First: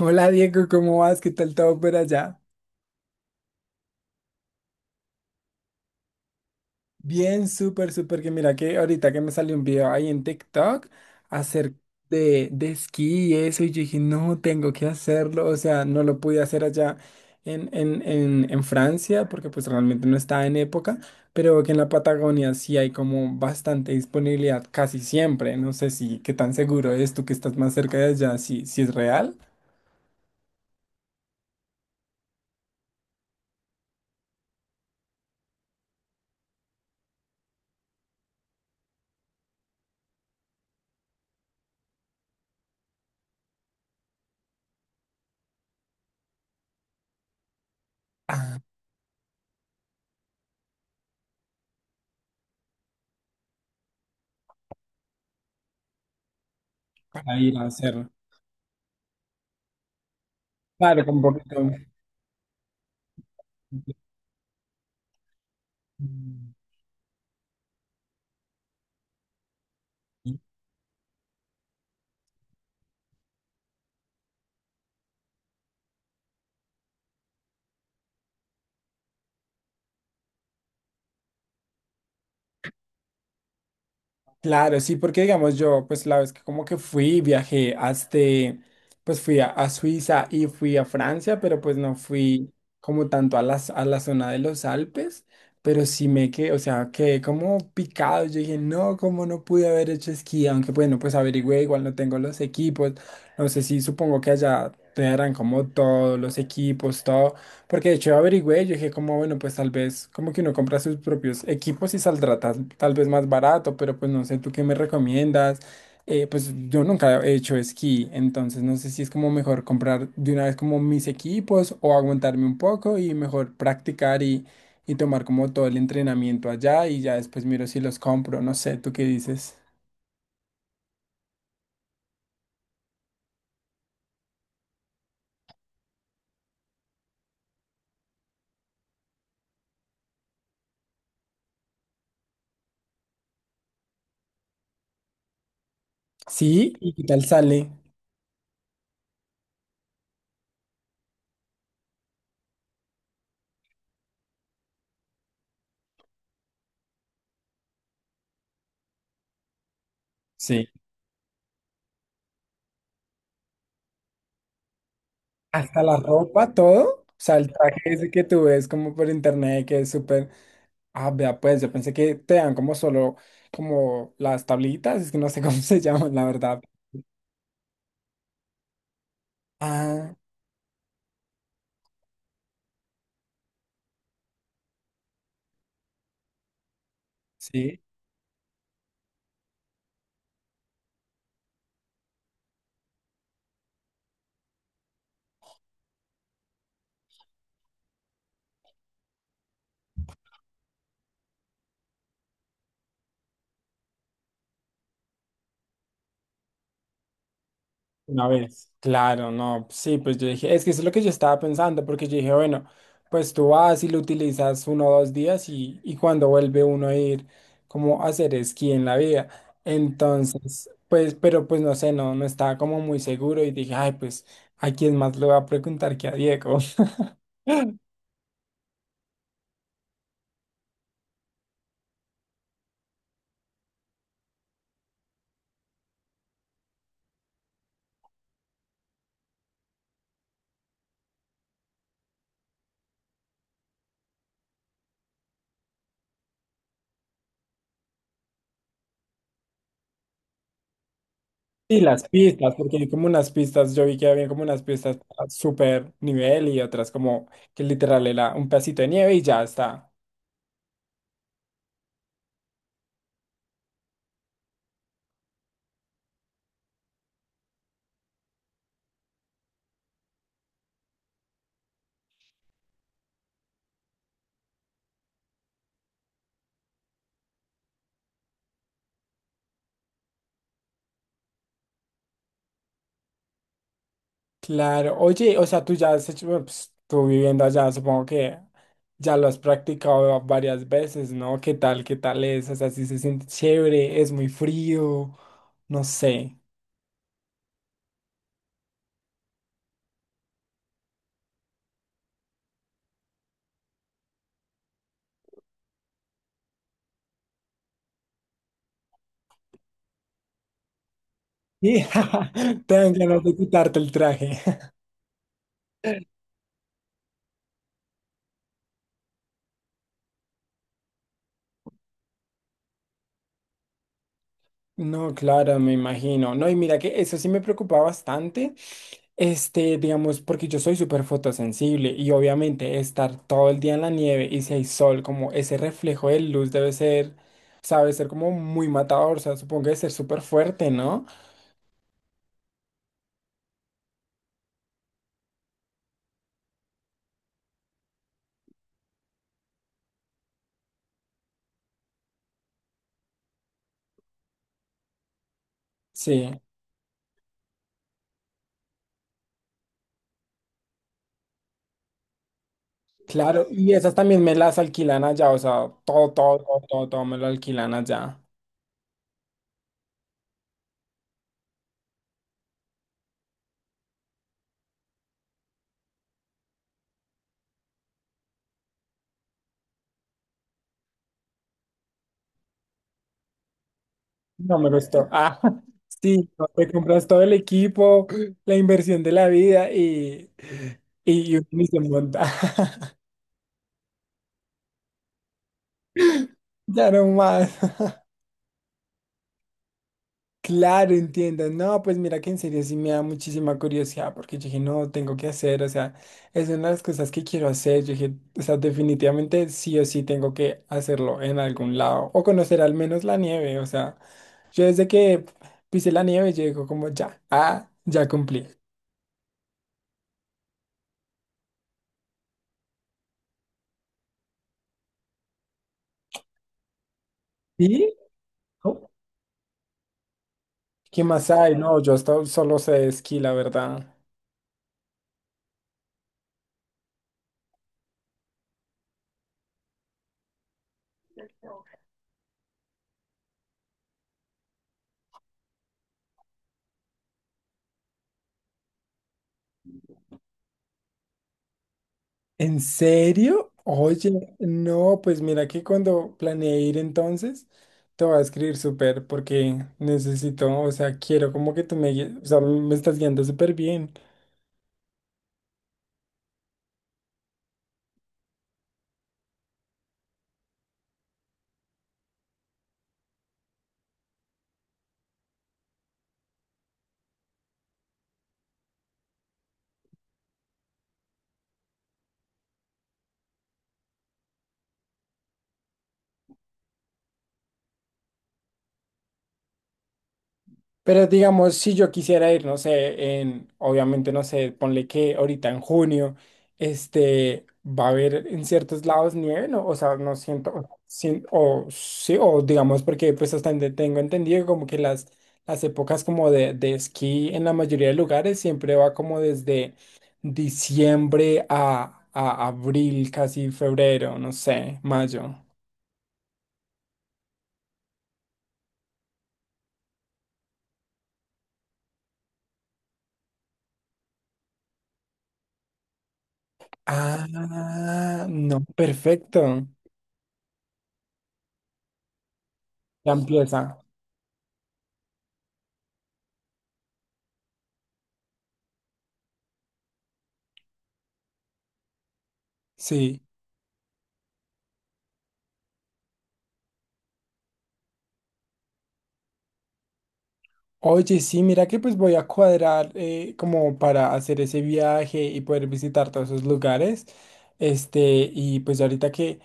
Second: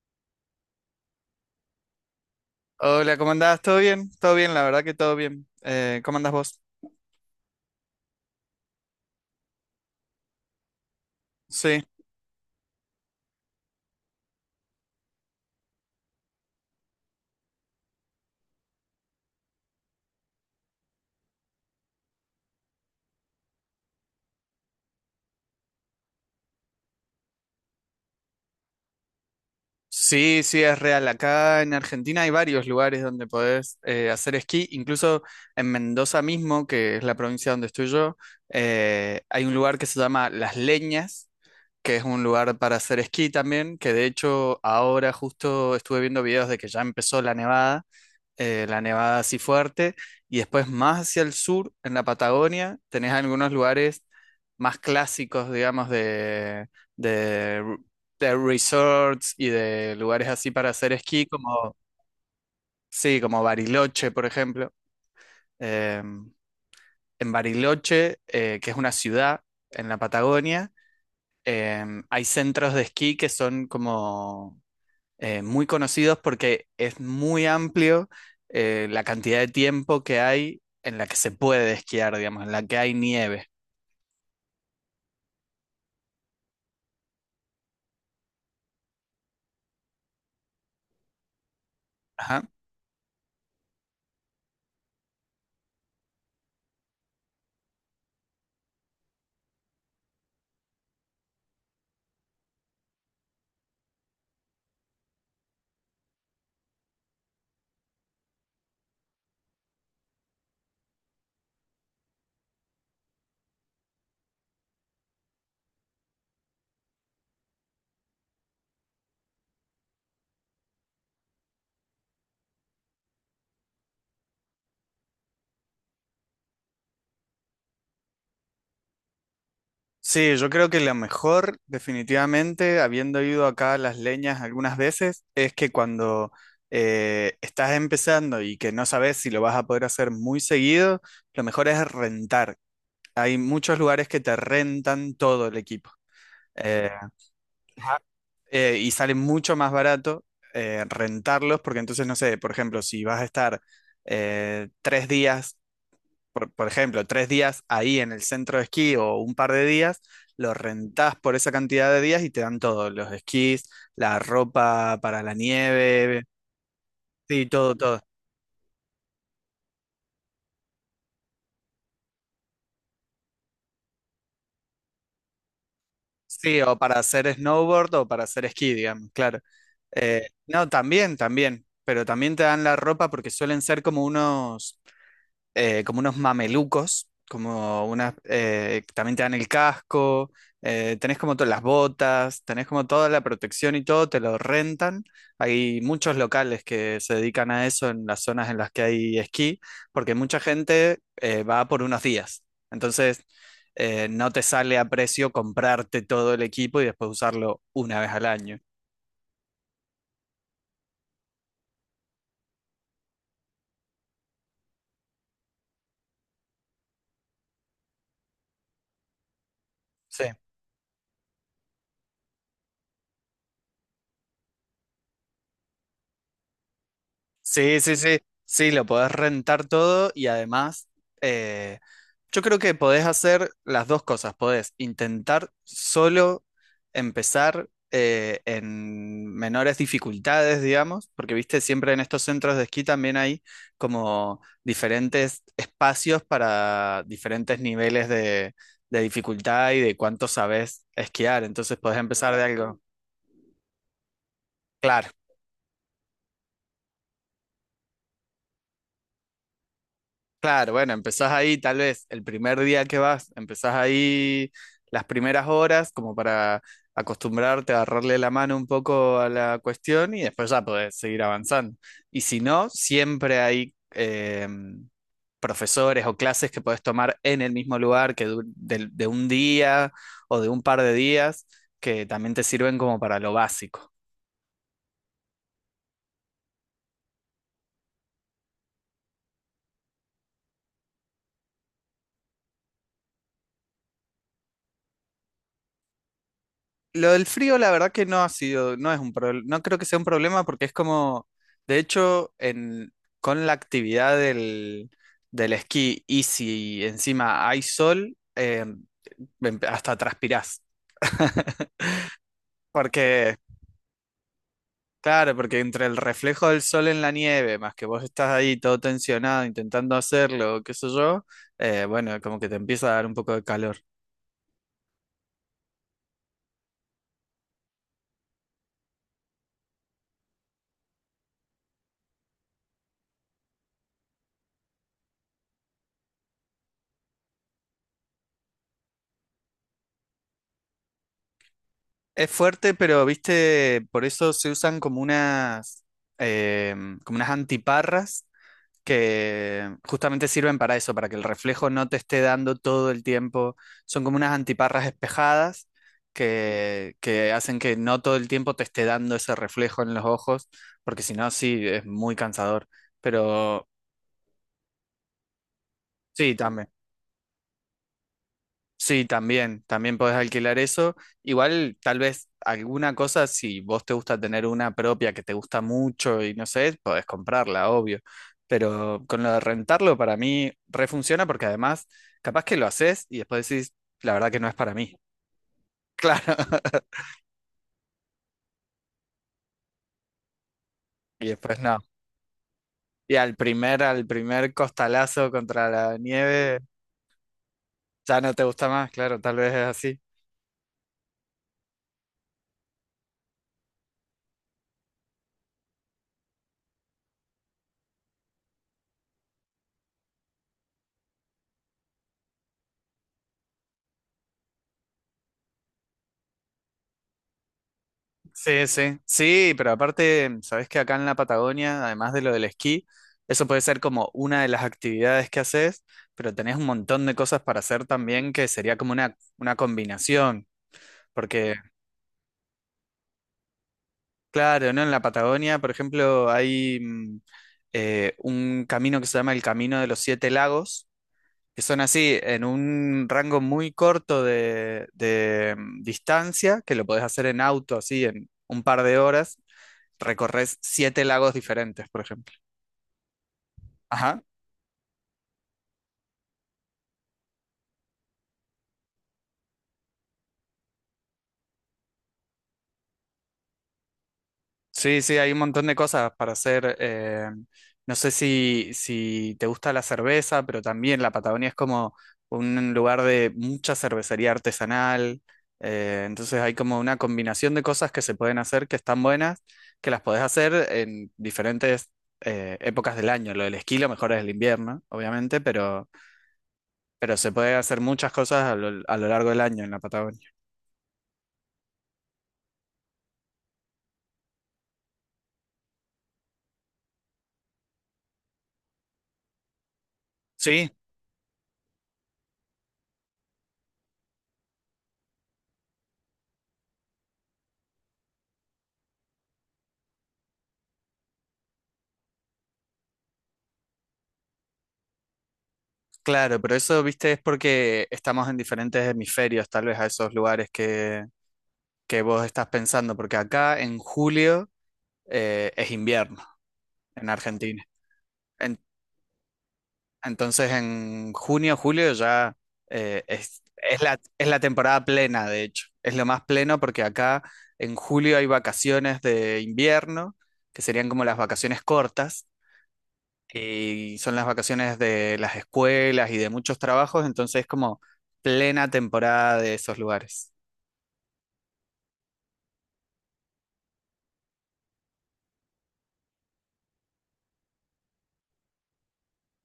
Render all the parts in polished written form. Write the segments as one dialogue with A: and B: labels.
A: Hola Diego, ¿cómo vas? ¿Qué tal todo por allá?
B: Hola, ¿cómo andás? ¿Todo bien? Todo bien, la verdad que todo bien. ¿Cómo andás vos?
A: Bien, súper, súper. Que mira que ahorita que me salió un video ahí en TikTok acerca
B: Sí,
A: de esquí y eso, y yo dije, no, tengo que hacerlo. O sea, no lo pude hacer allá en Francia porque pues realmente no estaba en época, pero que en la Patagonia sí hay como bastante disponibilidad casi siempre. No sé si qué tan seguro es, tú que estás más cerca de allá, si es real
B: sí, sí, es real. Acá en Argentina hay varios lugares donde podés hacer esquí. Incluso en Mendoza mismo, que es la provincia donde estoy yo, hay un lugar que se llama Las Leñas, que es un lugar para hacer esquí también, que de hecho ahora justo estuve viendo videos de que ya empezó la nevada. La nevada así fuerte, y después más hacia el sur, en la Patagonia, tenés algunos lugares más clásicos, digamos,
A: para ir
B: de,
A: a hacerlo.
B: de resorts y de lugares así para hacer
A: Claro, con
B: esquí, como, sí, como
A: poquito.
B: Bariloche, por ejemplo. Eh, en Bariloche, que es una ciudad en la Patagonia, hay centros de esquí que son como muy conocidos porque es muy amplio la cantidad de tiempo que hay en la que se puede esquiar, digamos, en la que hay nieve.
A: Claro, sí, porque digamos yo, pues la vez que como que fui, viajé hasta, pues fui a Suiza y fui a Francia, pero pues no
B: Ajá.
A: fui como tanto a la zona de los Alpes, pero sí me quedé, o sea, quedé como picado, yo dije, no, cómo no pude haber hecho esquí, aunque bueno, pues averigüé, igual no tengo los equipos, no sé si, supongo que allá te darán como todos los equipos, todo, porque de hecho averigüé, yo dije como, bueno, pues tal vez como que uno compra sus propios equipos y saldrá tal vez más barato, pero pues no sé, ¿tú qué me recomiendas? Pues yo nunca he hecho esquí, entonces no sé si es como mejor comprar de una vez como mis equipos o aguantarme un poco y mejor practicar y tomar como todo el entrenamiento allá y ya después miro si los compro, no sé, ¿tú qué dices?
B: Sí, yo creo que lo mejor, definitivamente, habiendo ido acá a Las Leñas algunas veces, es que cuando estás empezando y que no sabes si lo vas a poder hacer muy seguido, lo mejor es rentar. Hay muchos lugares que te rentan todo el equipo.
A: Sí,
B: Eh,
A: ¿y qué tal sale?
B: y sale mucho más barato rentarlos, porque entonces, no sé, por ejemplo, si vas a estar tres días, por ejemplo, tres días ahí en el centro de esquí o un par de días, lo
A: Sí.
B: rentás por esa cantidad de días y te dan todo, los esquís, la ropa para la
A: Hasta la
B: nieve,
A: ropa, todo. O sea,
B: sí,
A: el
B: todo,
A: traje
B: todo.
A: ese que tú ves como por internet que es súper. Ah, vea, pues yo pensé que te dan como solo como las tablitas, es que no sé cómo se llaman, la verdad.
B: Sí, o para hacer snowboard o para hacer esquí, digamos, claro.
A: Ah,
B: No, también, también, pero también te dan la ropa porque suelen ser como unos mamelucos,
A: sí,
B: como unas, también te dan el casco, tenés como todas las botas, tenés como toda la protección y todo, te lo rentan. Hay muchos locales que se dedican a eso en las zonas en las que hay esquí, porque mucha gente va por unos días. Entonces, no te sale a precio comprarte todo el equipo y después usarlo una vez al
A: una
B: año.
A: vez. Claro, no, sí, pues yo dije, es que eso es lo que yo estaba pensando, porque yo dije, bueno, pues tú vas y lo utilizas uno o dos días y cuando vuelve uno a ir como a hacer esquí en la vida.
B: Sí.
A: Entonces, pues, pero pues no sé, no, no estaba como muy seguro y dije, ay, pues, ¿a quién más le voy a preguntar que a Diego?
B: Sí, sí, sí, sí, lo podés rentar todo y además eh, yo creo que podés hacer las dos cosas, podés intentar solo empezar en menores dificultades, digamos, porque viste, siempre en estos centros de esquí también hay como diferentes espacios para diferentes niveles de dificultad y de cuánto sabés esquiar, entonces
A: Y
B: podés
A: las
B: empezar de
A: pistas,
B: Claro.
A: porque
B: Algo,
A: hay como unas pistas, yo vi que había como unas pistas
B: claro,
A: a super nivel y otras como que literal era un pedacito de nieve y ya está.
B: claro, bueno, empezás ahí tal vez el primer día que vas, empezás ahí las primeras horas como para acostumbrarte a agarrarle la mano un poco a la cuestión y después ya podés seguir avanzando. Y si no, siempre hay profesores o clases que podés tomar en el mismo lugar que un día o de un par de días que también te sirven como para lo básico.
A: Claro, oye, o sea, tú ya has hecho, bueno, pues, tú viviendo allá, supongo que ya lo has practicado varias veces, ¿no? Qué tal es? O sea, si se siente chévere, es muy frío, no sé.
B: Lo del frío, la verdad que no ha sido, no es un problema, no creo que sea un problema porque es como, de hecho, en, con la actividad del, del esquí y si encima hay sol, hasta transpirás.
A: Y te dan ganas de
B: Porque,
A: quitarte el traje.
B: claro, porque entre el reflejo del sol en la nieve, más que vos estás ahí todo tensionado intentando hacerlo, qué sé yo, bueno, como que te empieza a dar un poco de calor.
A: No, claro, me imagino. No, y mira que eso sí me preocupa bastante. Este, digamos, porque yo soy súper fotosensible y obviamente estar todo el día en la nieve y si hay sol, como ese reflejo de luz debe ser, sabe, ser como muy matador, o sea, supongo que debe ser súper fuerte, ¿no?
B: Es fuerte, pero viste, por eso se usan como unas, como unas antiparras que justamente sirven para eso, para que el reflejo no te esté dando todo el tiempo. Son como unas antiparras espejadas
A: Sí,
B: que hacen que no todo el tiempo te esté dando ese reflejo en los ojos, porque si no, sí, es muy cansador.
A: claro.
B: Pero
A: Y esas también me las alquilan allá, o sea, todo,
B: sí,
A: todo, todo,
B: también.
A: todo, todo me lo alquilan allá.
B: Sí, también, también podés alquilar eso. Igual, tal vez alguna cosa, si vos te gusta tener una propia que te gusta mucho y no sé, podés comprarla, obvio. Pero con lo de rentarlo, para mí refunciona porque además, capaz que lo haces y después decís, la verdad que no es
A: No me
B: para
A: lo
B: mí.
A: estoy. Ah,
B: Claro.
A: sí, no, te compras todo el equipo, la inversión de la vida y,
B: Y
A: y uno
B: después
A: ni
B: no.
A: se monta.
B: Y al primer costalazo contra la nieve,
A: Ya no más.
B: ya no te gusta más, claro, tal vez es así.
A: Claro, entiendo. No, pues mira que en serio sí me da muchísima curiosidad porque yo dije, no, tengo que hacer, o sea, es una de las cosas que quiero hacer. Yo dije, o sea, definitivamente sí o sí tengo que hacerlo en algún lado o conocer al menos la nieve. O sea, yo desde que pisé la nieve, yo digo como ya, ah, ya cumplí.
B: Sí, sí, sí, pero aparte, sabes que acá en la Patagonia, además de lo del esquí, eso puede ser como una de las actividades que haces, pero tenés un montón de cosas para hacer
A: ¿Sí?
B: también que sería como una combinación,
A: ¿Qué más
B: porque
A: hay? No, yo hasta hoy solo sé de esquí, la verdad.
B: claro, ¿no? En la Patagonia, por ejemplo, hay un camino que se llama el Camino de los Siete Lagos, que son así, en un rango muy corto de distancia, que lo podés hacer en auto, así, en un par de horas recorres siete lagos diferentes, por ejemplo.
A: ¿En serio?
B: Ajá.
A: Oye, no, pues mira que cuando planeé ir entonces, te voy a escribir súper porque necesito, o sea, quiero como que tú me guíes, o sea, me estás guiando súper bien.
B: Sí, sí, hay un montón de cosas para hacer. No sé si, si te gusta la cerveza, pero también la Patagonia es como un lugar de mucha cervecería artesanal. Entonces hay como una combinación de cosas que se pueden hacer que están buenas, que las podés hacer en diferentes épocas del año. Lo del esquí lo mejor es el invierno, obviamente, pero se puede hacer muchas cosas a lo largo del año en la Patagonia.
A: Pero digamos, si yo quisiera ir, no sé, en, obviamente, no sé, ponle que ahorita en junio, este, va a haber en ciertos lados nieve, ¿no? O sea, no siento,
B: Sí,
A: o sí, o digamos, porque pues hasta donde tengo entendido, como que las épocas como de esquí en la mayoría de lugares siempre va como desde diciembre a abril, casi febrero, no sé, mayo.
B: claro, pero eso, viste, es porque estamos en diferentes hemisferios, tal vez a esos lugares que vos estás pensando, porque acá en julio es invierno en Argentina.
A: Ah, no,
B: En-
A: perfecto.
B: entonces en junio, julio ya
A: Ya empieza,
B: es la temporada plena, de hecho. Es lo más pleno porque acá en julio hay vacaciones de invierno, que serían como las vacaciones cortas.
A: sí.
B: Y son las vacaciones de las escuelas y de muchos trabajos, entonces es como plena temporada de esos lugares.
A: Oye, sí, mira que pues voy a cuadrar como para hacer ese viaje y poder visitar todos esos lugares. Este, y pues ahorita que,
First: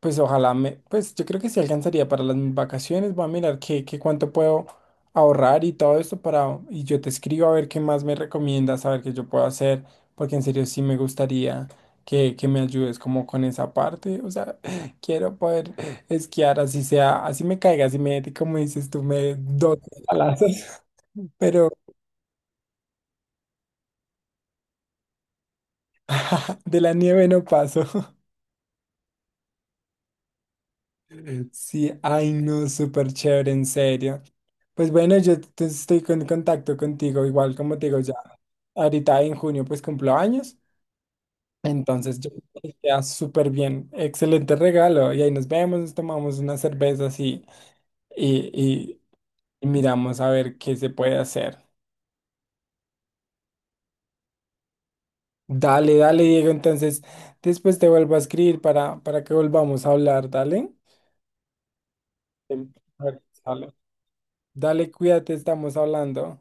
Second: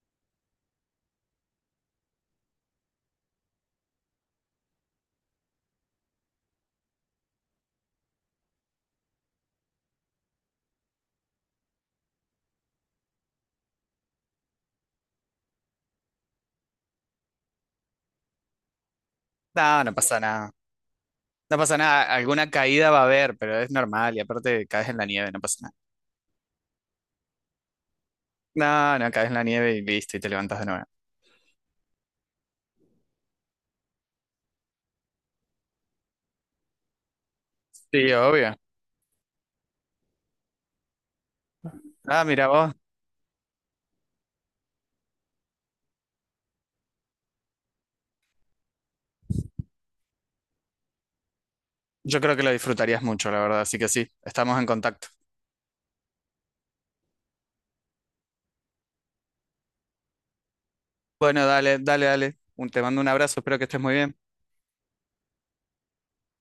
A: pues ojalá me, pues yo creo que sí alcanzaría para las vacaciones. Voy a mirar qué, qué cuánto puedo ahorrar y todo esto para, y yo te escribo a ver qué más me recomiendas, a ver qué yo puedo hacer, porque en serio sí me gustaría que me ayudes como con esa parte. O sea, quiero poder esquiar así sea, así me caiga, así me, como dices tú, me doy
B: No, no pasa nada.
A: palazos,
B: No
A: pero
B: pasa nada. Alguna caída va a haber, pero es normal. Y aparte caes en la nieve, no pasa
A: de la nieve no paso.
B: nada. No, no, caes en la nieve y listo, y te levantas de nuevo.
A: Sí, ay no, súper chévere, en serio. Pues bueno, en contacto contigo, igual como te digo,
B: Sí,
A: ya
B: obvio.
A: ahorita en junio pues cumplo años, entonces
B: Ah,
A: yo creo
B: mira
A: que
B: vos.
A: queda súper bien, excelente regalo, y ahí nos vemos, nos tomamos unas cervezas y, y- y miramos a ver qué se puede hacer.
B: Yo creo que lo disfrutarías mucho, la verdad. Así que sí, estamos en contacto.
A: Dale, dale, Diego, entonces después te vuelvo a escribir para que volvamos a hablar, dale.
B: Bueno, dale, dale, dale.
A: Em,
B: Te mando
A: A
B: un
A: ver,
B: abrazo, espero que
A: sale.
B: estés muy bien.
A: Dale, cuídate, estamos hablando.